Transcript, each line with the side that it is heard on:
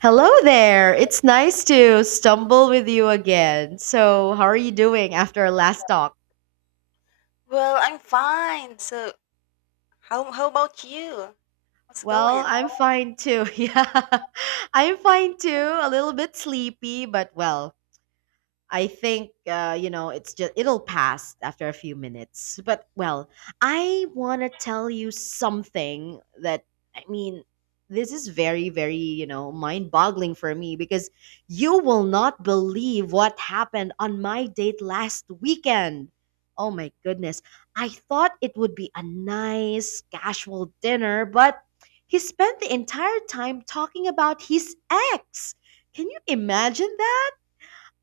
right: Hello there. It's nice to stumble with you again. So, how are you doing after our last talk?
left: Well, I'm fine. So, how about you? How's it
right: Well,
left: going?
right: I'm fine too. Yeah. I'm fine too. A little bit sleepy, but well, I think it's just it'll pass after a few minutes. But well, I want to tell you something that I mean this is very mind-boggling for me because you will not believe what happened on my date last weekend. Oh my goodness. I thought it would be a nice casual dinner, but he spent the entire time talking about his ex. Can you imagine?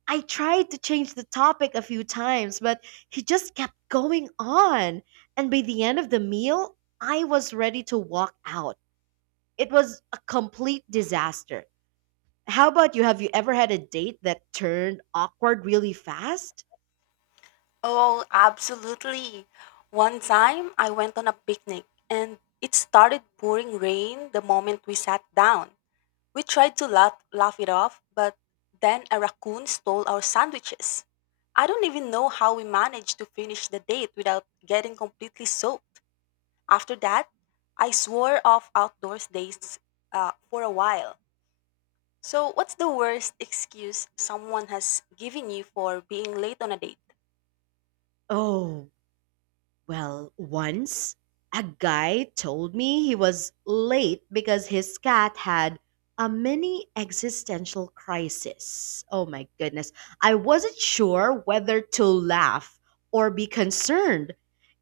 right: I tried to change the topic a few times, but he just kept going on. And by the end of the meal, I was ready to walk out. It was a complete disaster. How about you? Have you ever had a date that turned awkward really fast?
left: Oh, absolutely. One time I went on a picnic and it started pouring rain the moment we sat down. We tried to laugh it off, but then a raccoon stole our sandwiches. I don't even know how we managed to finish the date without getting completely soaked. After that, I swore off outdoors days for a while. So, what's the worst excuse someone has given you for being late on a date?
right: Oh, well, once a guy told me he was late because his cat had a mini existential crisis. Oh my goodness. I wasn't sure whether to laugh or be concerned.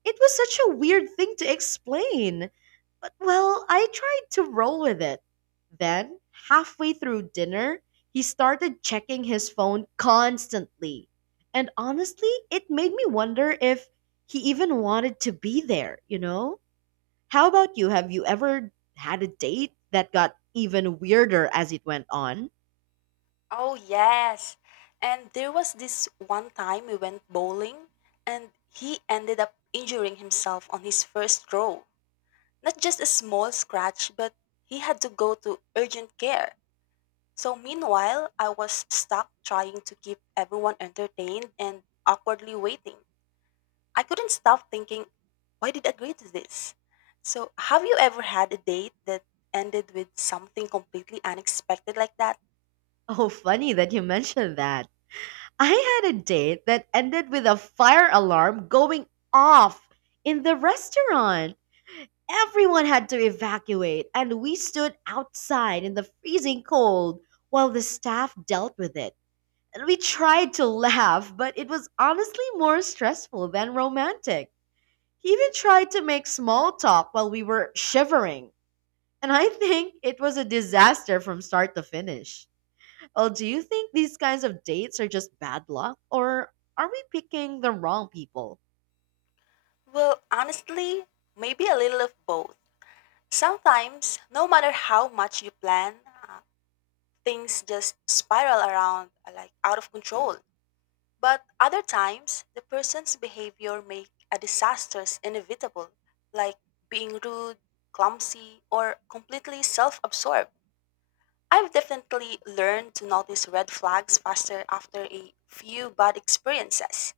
right: It was such a weird thing to explain. But well, I tried to roll with it. Then, halfway through dinner, he started checking his phone constantly. And honestly, it made me wonder if he even wanted to be there, you know? How about you? Have you ever had a date that got even weirder as it went on?
left: Oh, yes. And there was this one time we went bowling and he ended up injuring himself on his first throw. Not just a small scratch, but he had to go to urgent care. So, meanwhile, I was stuck trying to keep everyone entertained and awkwardly waiting. I couldn't stop thinking, why did I agree to this? So, have you ever had a date that ended with something completely unexpected like that?
right: Oh, funny that you mentioned that. I had a date that ended with a fire alarm going off in the restaurant. Everyone had to evacuate, and we stood outside in the freezing cold while the staff dealt with it. And we tried to laugh, but it was honestly more stressful than romantic. He even tried to make small talk while we were shivering. And I think it was a disaster from start to finish. Well, do you think these kinds of dates are just bad luck, or are we picking the wrong people?
left: Well, honestly, maybe a little of both. Sometimes, no matter how much you plan, uh, things just spiral around like out of control. But other times, the person's behavior make a disasters inevitable, like being rude, clumsy, or completely self-absorbed. I've definitely learned to notice red flags faster after a few bad experiences.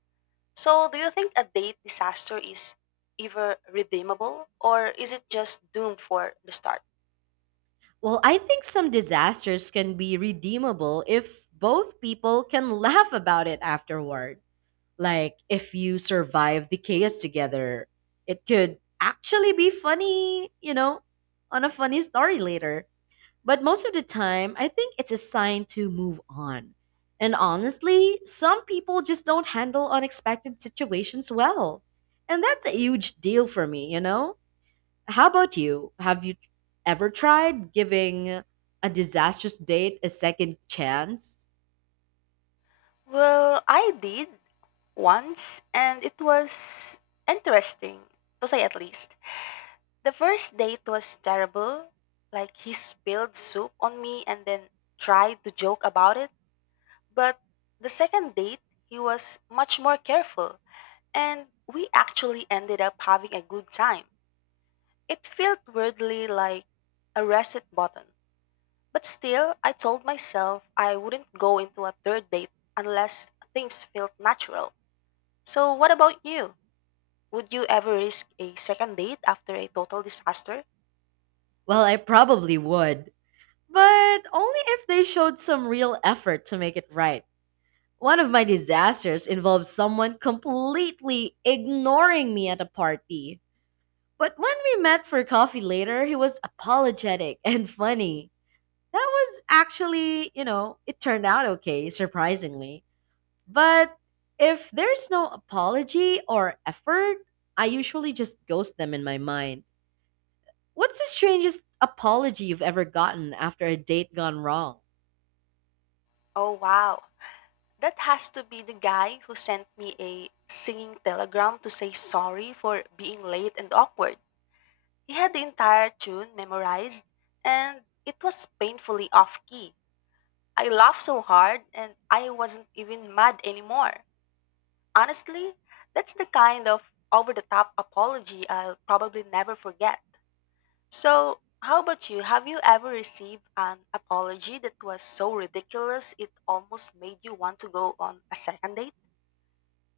left: So, do you think a date disaster is ever redeemable or is it just doomed for the start?
right: Well, I think some disasters can be redeemable if both people can laugh about it afterward. Like, if you survive the chaos together, it could actually be funny, you know, on a funny story later. But most of the time, I think it's a sign to move on. And honestly, some people just don't handle unexpected situations well. And that's a huge deal for me, you know? How about you? Have you ever tried giving a disastrous date a second chance?
left: Well, I did once and it was interesting, to say at least. The first date was terrible. Like, he spilled soup on me and then tried to joke about it. But the second date, he was much more careful. And we actually ended up having a good time. It felt weirdly like a reset button. But still, I told myself I wouldn't go into a third date unless things felt natural. So, what about you? Would you ever risk a second date after a total disaster?
right: Well, I probably would, but only if they showed some real effort to make it right. One of my disasters involved someone completely ignoring me at a party. But when we met for coffee later, he was apologetic and funny. That was actually, you know, it turned out okay, surprisingly. But if there's no apology or effort, I usually just ghost them in my mind. What's the strangest apology you've ever gotten after a date gone wrong?
left: Oh, wow. That has to be the guy who sent me a singing telegram to say sorry for being late and awkward. He had the entire tune memorized, and it was painfully off key. I laughed so hard, and I wasn't even mad anymore. Honestly, that's the kind of over the top apology I'll probably never forget. So, how about you? Have you ever received an apology that was so ridiculous it almost made you want to go on a second date?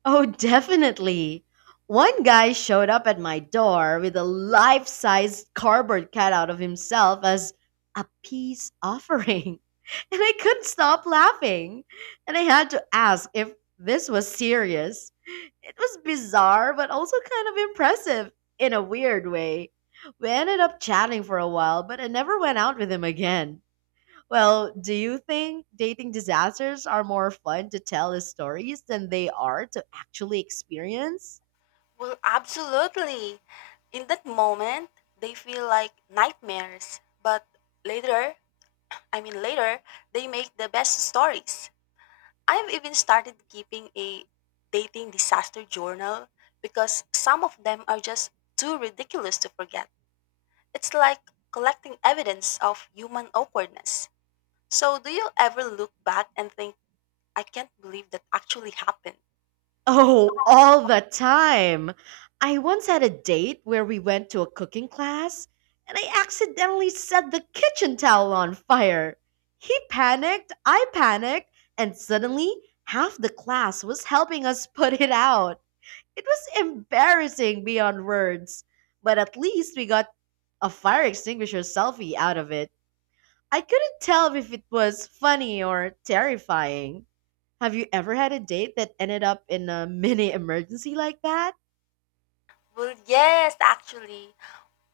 right: Oh, definitely. One guy showed up at my door with a life sized cardboard cutout of himself as a peace offering. And I couldn't stop laughing. And I had to ask if this was serious. It was bizarre, but also kind of impressive in a weird way. We ended up chatting for a while, but I never went out with him again. Well, do you think dating disasters are more fun to tell as stories than they are to actually experience?
left: Well, absolutely. In that moment, they feel like nightmares, but later, later, they make the best stories. I've even started keeping a dating disaster journal because some of them are just too ridiculous to forget. It's like collecting evidence of human awkwardness. So, do you ever look back and think, I can't believe that actually happened?
right: Oh, all the time. I once had a date where we went to a cooking class and I accidentally set the kitchen towel on fire. He panicked, I panicked, and suddenly half the class was helping us put it out. It was embarrassing beyond words, but at least we got a fire extinguisher selfie out of it. I couldn't tell if it was funny or terrifying. Have you ever had a date that ended up in a mini emergency like that?
left: Well, yes, actually.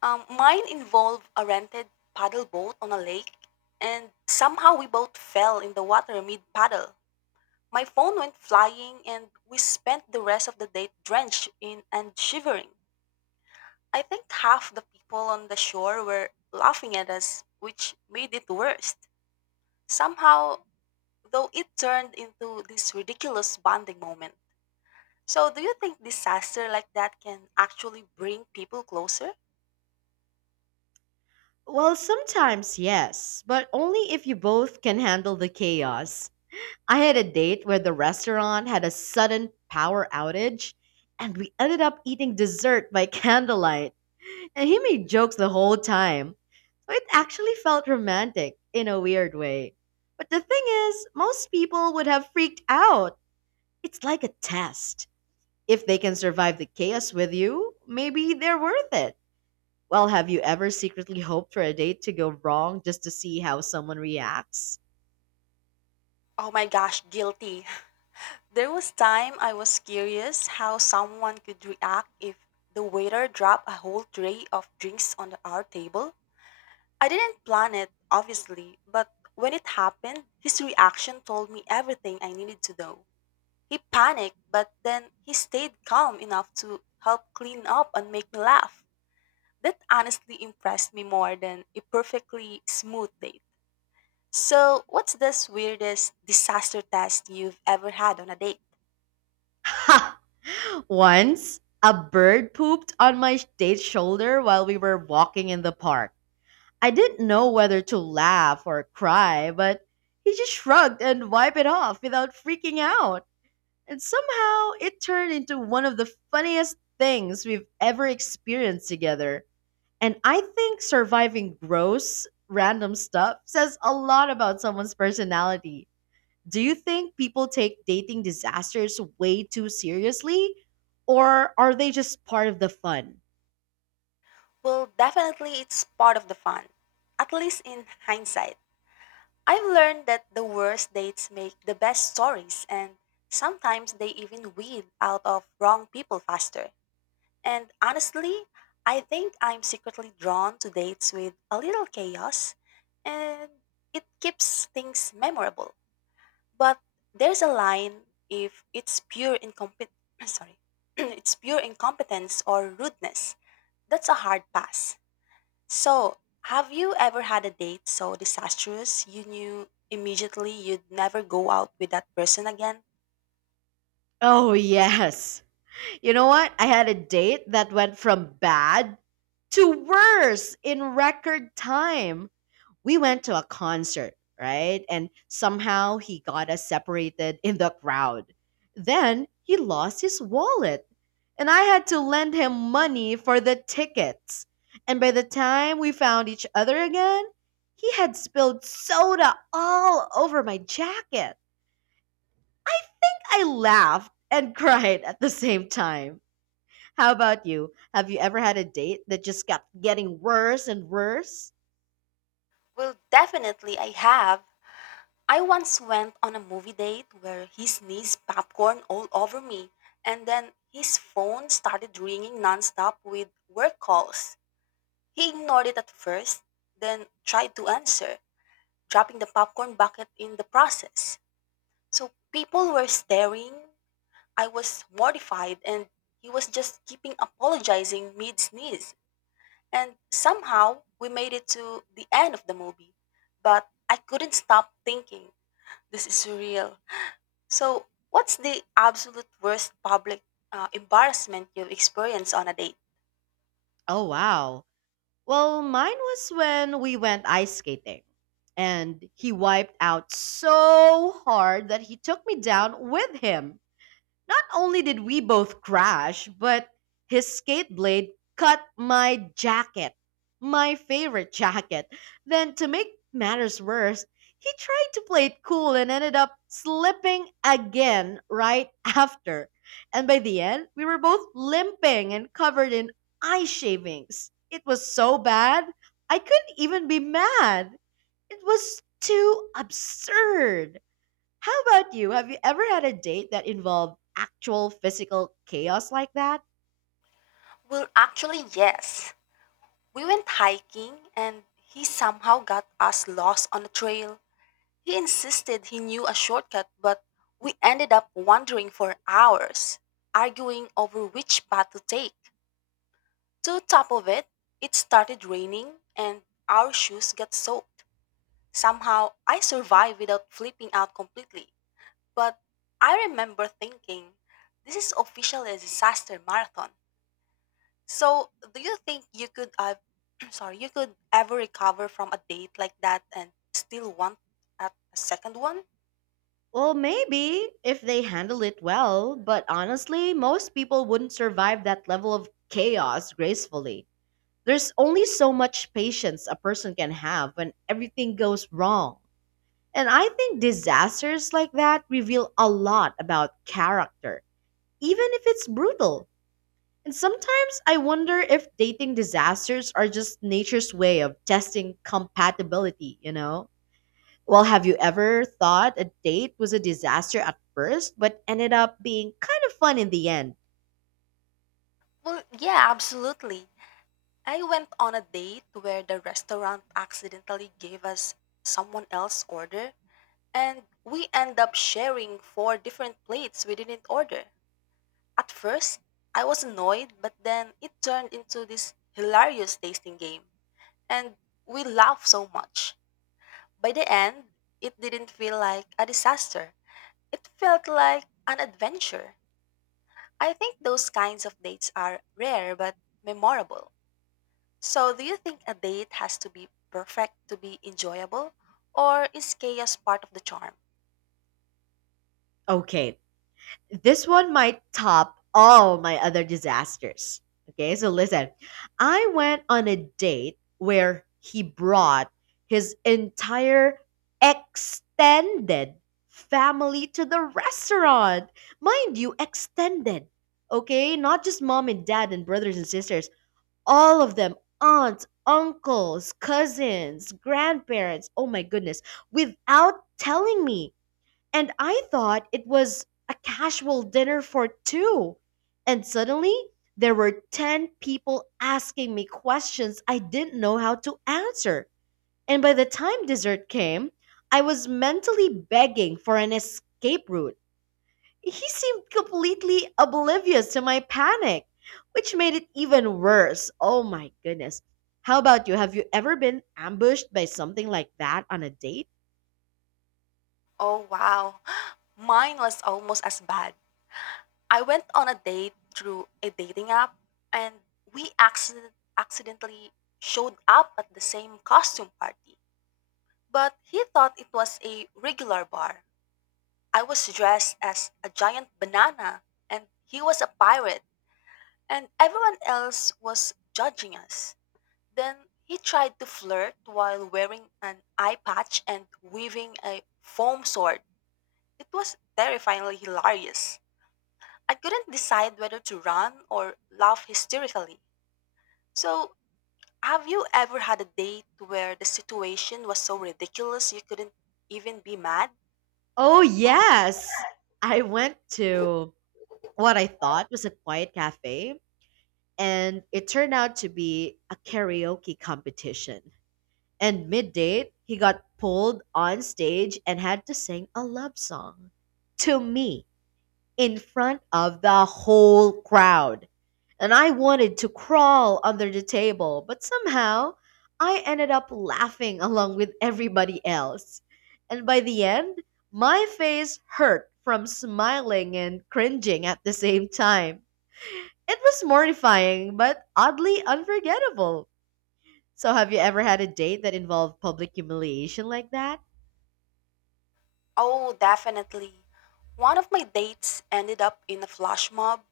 left: Mine involved a rented paddle boat on a lake, and somehow we both fell in the water mid paddle. My phone went flying, and we spent the rest of the day drenched in and shivering. I think half the people on the shore were laughing at us, which made it worse. Somehow, though, it turned into this ridiculous bonding moment. So, do you think disaster like that can actually bring people closer?
right: Well, sometimes yes, but only if you both can handle the chaos. I had a date where the restaurant had a sudden power outage, and we ended up eating dessert by candlelight, and he made jokes the whole time. So it actually felt romantic in a weird way. But the thing is, most people would have freaked out. It's like a test. If they can survive the chaos with you, maybe they're worth it. Well, have you ever secretly hoped for a date to go wrong just to see how someone reacts?
left: Oh my gosh, guilty. There was time I was curious how someone could react if the waiter dropped a whole tray of drinks on our table. I didn't plan it, obviously, but when it happened, his reaction told me everything I needed to know. He panicked, but then he stayed calm enough to help clean up and make me laugh. That honestly impressed me more than a perfectly smooth date. So, what's this weirdest disaster test you've ever had on a date?
right: Ha! Once, a bird pooped on my date's shoulder while we were walking in the park. I didn't know whether to laugh or cry, but he just shrugged and wiped it off without freaking out. And somehow it turned into one of the funniest things we've ever experienced together. And I think surviving gross, random stuff says a lot about someone's personality. Do you think people take dating disasters way too seriously? Or are they just part of the fun?
left: Well, definitely it's part of the fun, at least in hindsight. I've learned that the worst dates make the best stories, and sometimes they even weed out of wrong people faster. And honestly, I think I'm secretly drawn to dates with a little chaos, and it keeps things memorable. But there's a line if it's pure incompet sorry, it's pure incompetence or rudeness. That's a hard pass. So, have you ever had a date so disastrous you knew immediately you'd never go out with that person again?
right: Oh, yes. You know what? I had a date that went from bad to worse in record time. We went to a concert, right? And somehow he got us separated in the crowd. Then he lost his wallet, and I had to lend him money for the tickets. And by the time we found each other again, he had spilled soda all over my jacket. I laughed and cried at the same time. How about you? Have you ever had a date that just kept getting worse and worse?
left: Well, definitely I have. I once went on a movie date where he sneezed popcorn all over me, and then his phone started ringing nonstop with work calls. He ignored it at first, then tried to answer, dropping the popcorn bucket in the process. So people were staring, I was mortified and he was just keeping apologizing mid sneeze. And somehow we made it to the end of the movie. But I couldn't stop thinking, this is surreal. So, what's the absolute worst public embarrassment you've experienced on a date?
right: Oh, wow. Well, mine was when we went ice skating and he wiped out so hard that he took me down with him. Not only did we both crash, but his skate blade cut my jacket, my favorite jacket. Then, to make matters worse, he tried to play it cool and ended up slipping again right after. And by the end, we were both limping and covered in eye shavings. It was so bad, I couldn't even be mad. It was too absurd. How about you? Have you ever had a date that involved actual physical chaos like that?
left: Well, actually, yes. We went hiking and he somehow got us lost on a trail. He insisted he knew a shortcut, but we ended up wandering for hours, arguing over which path to take. To top of it, it started raining and our shoes got soaked. Somehow, I survived without flipping out completely. But I remember thinking, this is officially a disaster marathon. So, do you think you could, sorry, you could ever recover from a date like that and still want a second one?
right: Well, maybe if they handle it well, but honestly, most people wouldn't survive that level of chaos gracefully. There's only so much patience a person can have when everything goes wrong. And I think disasters like that reveal a lot about character, even if it's brutal. And sometimes I wonder if dating disasters are just nature's way of testing compatibility, you know? Well, have you ever thought a date was a disaster at first, but ended up being kind of fun in the end?
left: Well, yeah, absolutely. I went on a date where the restaurant accidentally gave us someone else's order, and we end up sharing four different plates we didn't order. At first, I was annoyed, but then it turned into this hilarious tasting game, and we laughed so much. By the end, it didn't feel like a disaster. It felt like an adventure. I think those kinds of dates are rare but memorable. So, do you think a date has to be perfect to be enjoyable? Or is chaos part of the charm?
right: Okay, this one might top all my other disasters. Okay, so listen. I went on a date where he brought his entire extended family to the restaurant. Mind you, extended. Okay, not just mom and dad and brothers and sisters, all of them, aunts, uncles, cousins, grandparents. Oh my goodness, without telling me. And I thought it was a casual dinner for two. And suddenly, there were 10 people asking me questions I didn't know how to answer. And by the time dessert came, I was mentally begging for an escape route. He seemed completely oblivious to my panic, which made it even worse. Oh my goodness. How about you? Have you ever been ambushed by something like that on a date?
left: Oh, wow. Mine was almost as bad. I went on a date through a dating app and we accidentally showed up at the same costume party. But he thought it was a regular bar. I was dressed as a giant banana and he was a pirate, and everyone else was judging us. Then he tried to flirt while wearing an eye patch and wielding a foam sword. It was terrifyingly hilarious. I couldn't decide whether to run or laugh hysterically. So, have you ever had a date where the situation was so ridiculous you couldn't even be mad?
right: Oh, yes. I went to what I thought was a quiet cafe, and it turned out to be a karaoke competition. And mid date, he got pulled on stage and had to sing a love song to me in front of the whole crowd. And I wanted to crawl under the table, but somehow I ended up laughing along with everybody else. And by the end, my face hurt from smiling and cringing at the same time. It was mortifying, but oddly unforgettable. So, have you ever had a date that involved public humiliation like that?
left: Oh, definitely. One of my dates ended up in a flash mob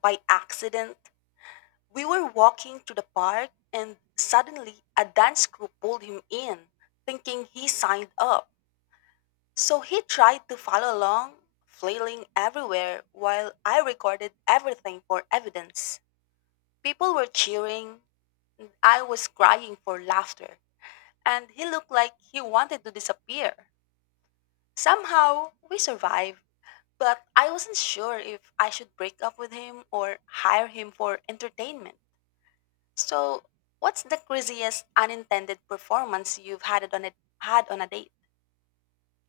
left: by accident. We were walking to the park and suddenly a dance group pulled him in, thinking he signed up. So he tried to follow along, flailing everywhere while I recorded everything for evidence. People were cheering, I was crying for laughter, and he looked like he wanted to disappear. Somehow, we survived, but I wasn't sure if I should break up with him or hire him for entertainment. So, what's the craziest unintended performance you've had on a date?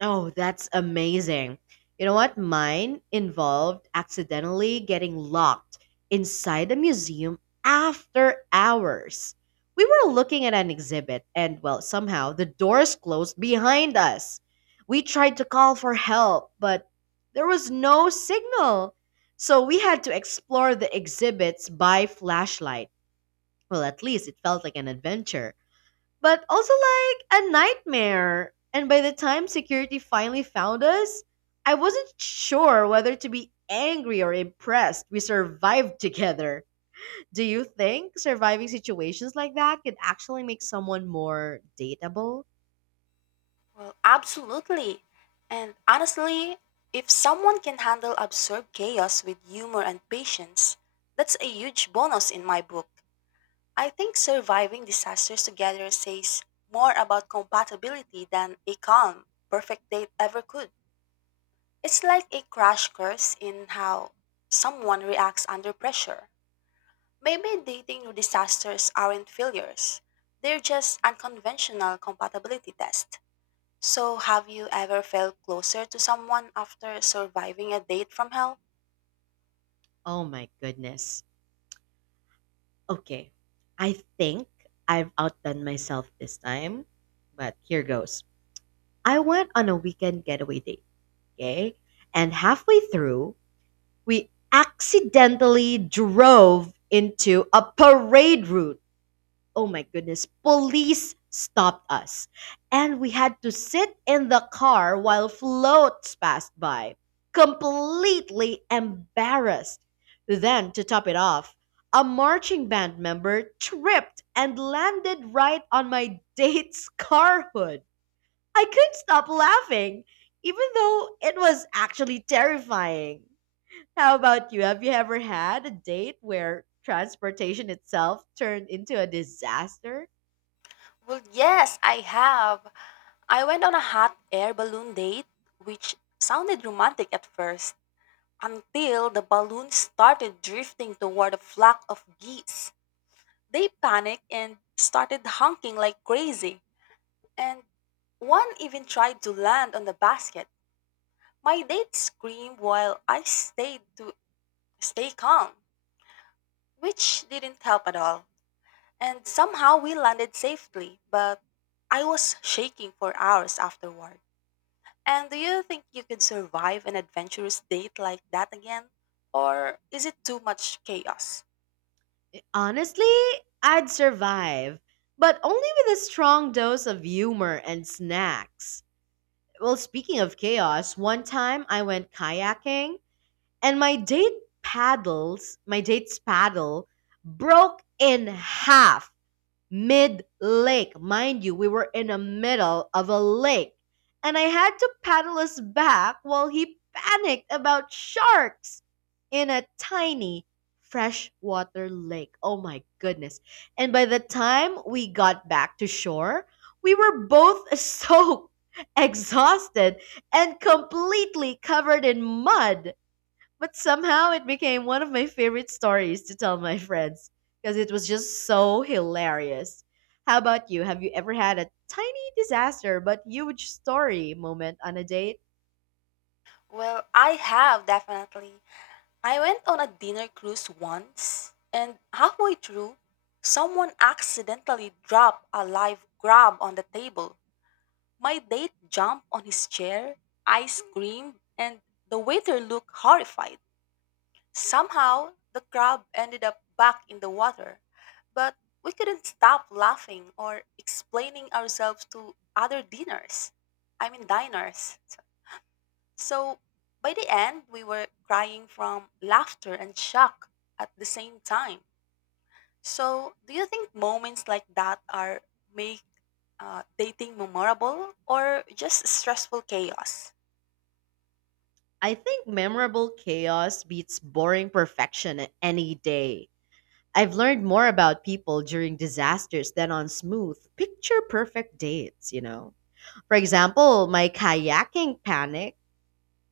right: Oh, that's amazing. You know what? Mine involved accidentally getting locked inside a museum after hours. We were looking at an exhibit, and well, somehow the doors closed behind us. We tried to call for help, but there was no signal. So we had to explore the exhibits by flashlight. Well, at least it felt like an adventure but also like a nightmare. And by the time security finally found us, I wasn't sure whether to be angry or impressed. We survived together. Do you think surviving situations like that could actually make someone more dateable?
left: Well, absolutely. And honestly, if someone can handle absurd chaos with humor and patience, that's a huge bonus in my book. I think surviving disasters together says more about compatibility than a calm, perfect date ever could. It's like a crash course in how someone reacts under pressure. Maybe dating disasters aren't failures. They're just unconventional compatibility tests. So, have you ever felt closer to someone after surviving a date from hell?
right: Oh my goodness. Okay. I think I've outdone myself this time, but here goes. I went on a weekend getaway date, okay? And halfway through, we accidentally drove into a parade route. Oh my goodness. Police stopped us. And we had to sit in the car while floats passed by, completely embarrassed. Then, to top it off, a marching band member tripped and landed right on my date's car hood. I couldn't stop laughing, even though it was actually terrifying. How about you? Have you ever had a date where transportation itself turned into a disaster?
left: Well, yes, I have. I went on a hot air balloon date, which sounded romantic at first, until the balloon started drifting toward a flock of geese. They panicked and started honking like crazy, and one even tried to land on the basket. My date screamed while I stayed to stay calm, which didn't help at all. And somehow we landed safely, but I was shaking for hours afterward. And do you think you could survive an adventurous date like that again? Or is it too much chaos?
right: Honestly, I'd survive, but only with a strong dose of humor and snacks. Well, speaking of chaos, one time I went kayaking and my date's paddle broke in half. Mid lake. Mind you, we were in the middle of a lake. And I had to paddle us back while he panicked about sharks in a tiny freshwater lake. Oh my goodness. And by the time we got back to shore, we were both soaked, exhausted, and completely covered in mud. But somehow it became one of my favorite stories to tell my friends because it was just so hilarious. How about you? Have you ever had a tiny disaster but huge story moment on a date?
left: Well, I have definitely. I went on a dinner cruise once, and halfway through, someone accidentally dropped a live crab on the table. My date jumped on his chair, I screamed, and the waiter looked horrified. Somehow, the crab ended up back in the water, but we couldn't stop laughing or explaining ourselves to other diners. So, by the end, we were crying from laughter and shock at the same time. So, do you think moments like that are make dating memorable or just stressful chaos?
right: I think memorable chaos beats boring perfection any day. I've learned more about people during disasters than on smooth, picture perfect dates, you know. For example, my kayaking panic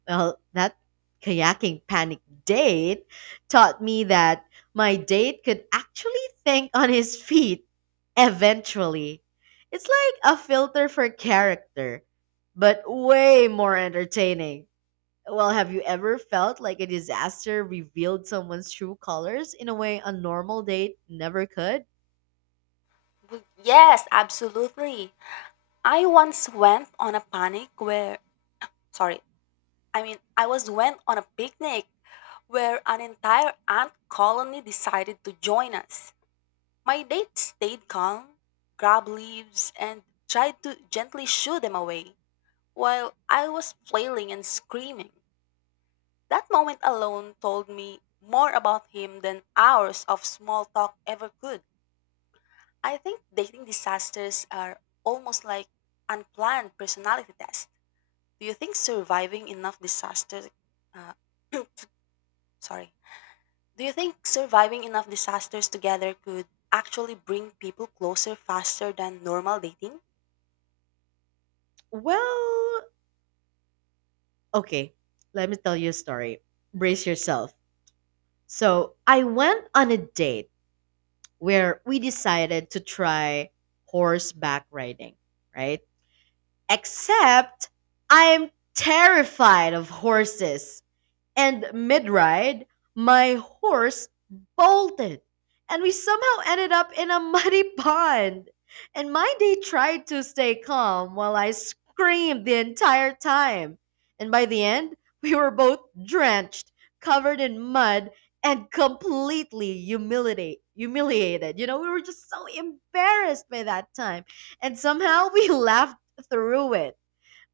right: Well, that kayaking panic date taught me that my date could actually think on his feet eventually. It's like a filter for character, but way more entertaining. Well, have you ever felt like a disaster revealed someone's true colors in a way a normal date never could?
left: Yes, absolutely. I once went on a panic where, sorry, I mean, I was went on a picnic where an entire ant colony decided to join us. My date stayed calm, grabbed leaves, and tried to gently shoo them away while I was flailing and screaming. That moment alone told me more about him than hours of small talk ever could. I think dating disasters are almost like unplanned personality tests. Do you think surviving enough disasters, uh, sorry, do you think surviving enough disasters together could actually bring people closer faster than normal dating?
right: Well, okay, let me tell you a story. Brace yourself. So, I went on a date where we decided to try horseback riding, right? Except I'm terrified of horses. And mid ride, my horse bolted, and we somehow ended up in a muddy pond. And my date tried to stay calm while I screamed the entire time. And by the end, we were both drenched, covered in mud, and completely humiliated. You know, we were just so embarrassed by that time. And somehow we laughed through it.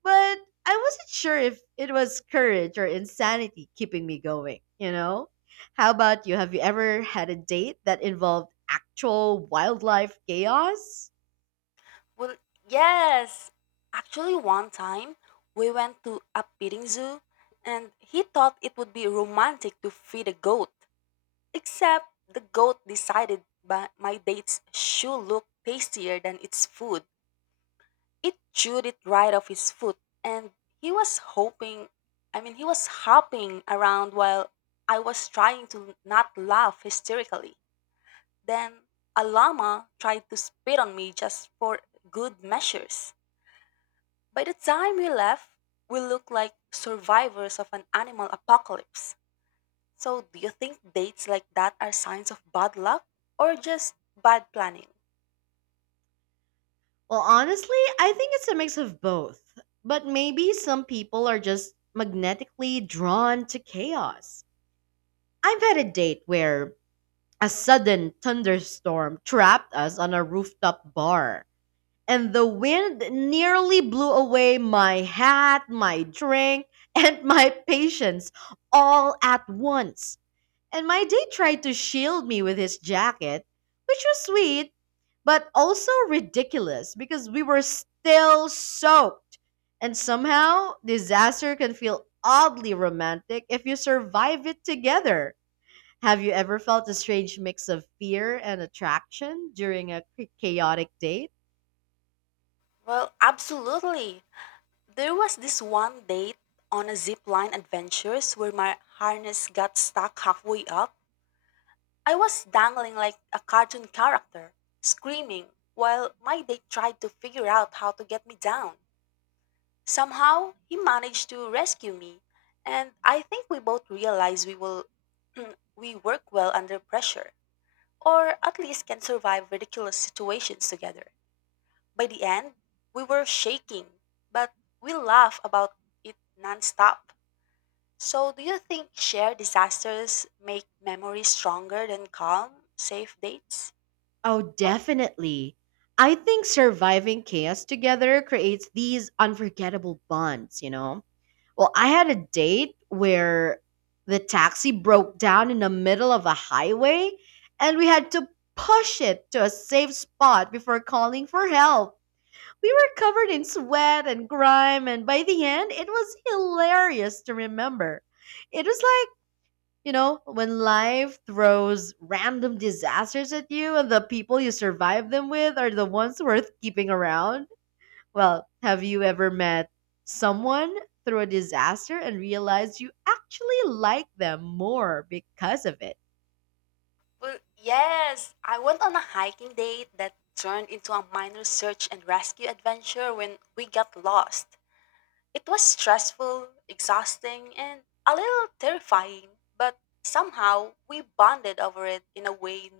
right: But I wasn't sure if it was courage or insanity keeping me going, you know? How about you? Have you ever had a date that involved actual wildlife chaos?
left: Well, yes. Actually, one time we went to a petting zoo, and he thought it would be romantic to feed a goat. Except the goat decided by my date's shoe looked tastier than its food. It chewed it right off his foot, and he was hoping, he was hopping around while I was trying to not laugh hysterically. Then a llama tried to spit on me just for good measures. By the time we left, we looked like survivors of an animal apocalypse. So, do you think dates like that are signs of bad luck or just bad planning?
right: Well, honestly, I think it's a mix of both. But maybe some people are just magnetically drawn to chaos. I've had a date where a sudden thunderstorm trapped us on a rooftop bar and the wind nearly blew away my hat, my drink, and my patience all at once. And my date tried to shield me with his jacket, which was sweet, but also ridiculous because we were still soaked. And somehow, disaster can feel oddly romantic if you survive it together. Have you ever felt a strange mix of fear and attraction during a chaotic date?
left: Well, absolutely. There was this one date on a zip line adventures where my harness got stuck halfway up. I was dangling like a cartoon character, screaming, while my date tried to figure out how to get me down. Somehow, he managed to rescue me, and I think we both realized we will we work well under pressure, or at least can survive ridiculous situations together. By the end, we were shaking, but we laugh about it nonstop. So, do you think shared disasters make memories stronger than calm, safe dates?
right: Oh, definitely. I think surviving chaos together creates these unforgettable bonds, you know? Well, I had a date where the taxi broke down in the middle of a highway and we had to push it to a safe spot before calling for help. We were covered in sweat and grime, and by the end, it was hilarious to remember. It was like, you know, when life throws random disasters at you and the people you survive them with are the ones worth keeping around. Well, have you ever met someone through a disaster and realized you actually like them more because of it?
left: Well, yes, I went on a hiking date that turned into a minor search and rescue adventure when we got lost. It was stressful, exhausting, and a little terrifying, but somehow we bonded over it in a way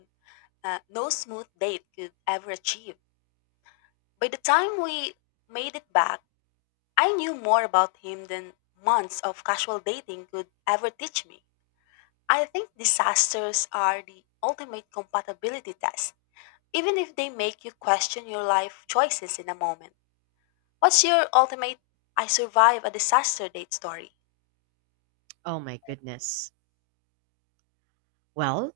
left: no smooth date could ever achieve. By the time we made it back, I knew more about him than months of casual dating could ever teach me. I think disasters are the ultimate compatibility test, even if they make you question your life choices in a moment. What's your ultimate I survive a disaster date story?
right: Oh my goodness. Well,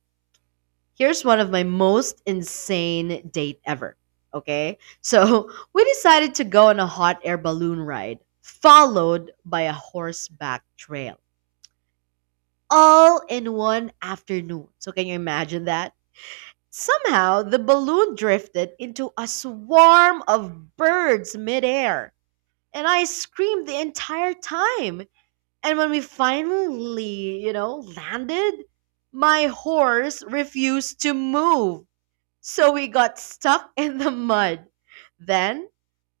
right: here's one of my most insane date ever. Okay? So, we decided to go on a hot air balloon ride followed by a horseback trail, all in one afternoon. So, can you imagine that? Somehow, the balloon drifted into a swarm of birds midair, and I screamed the entire time. And when we finally, you know, landed, my horse refused to move. So we got stuck in the mud. Then,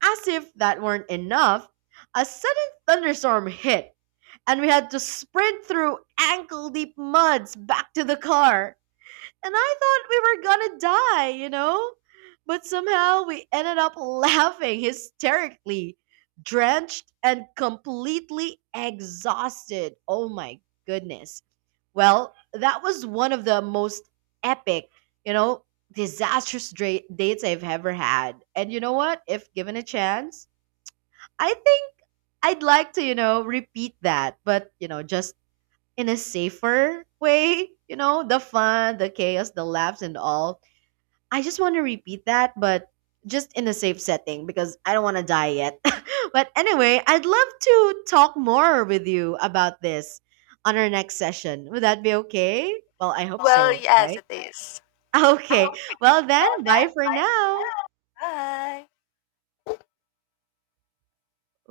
right: as if that weren't enough, a sudden thunderstorm hit and we had to sprint through ankle deep muds back to the car. And I thought we were gonna die, you know? But somehow we ended up laughing hysterically, drenched and completely exhausted. Oh my goodness. Well, that was one of the most epic, you know, disastrous dates I've ever had. And you know what? If given a chance, I think I'd like to, you know, repeat that, but, you know, just in a safer way, you know, the fun, the chaos, the laughs, and all. I just want to repeat that, but just in a safe setting because I don't want to die yet. But anyway, I'd love to talk more with you about this on our next session. Would that be okay? Well, I hope
left: Well,
right: so,
left: yes,
right: right?
left: it is.
right: Okay. Well, then, bye for now.
left: Bye.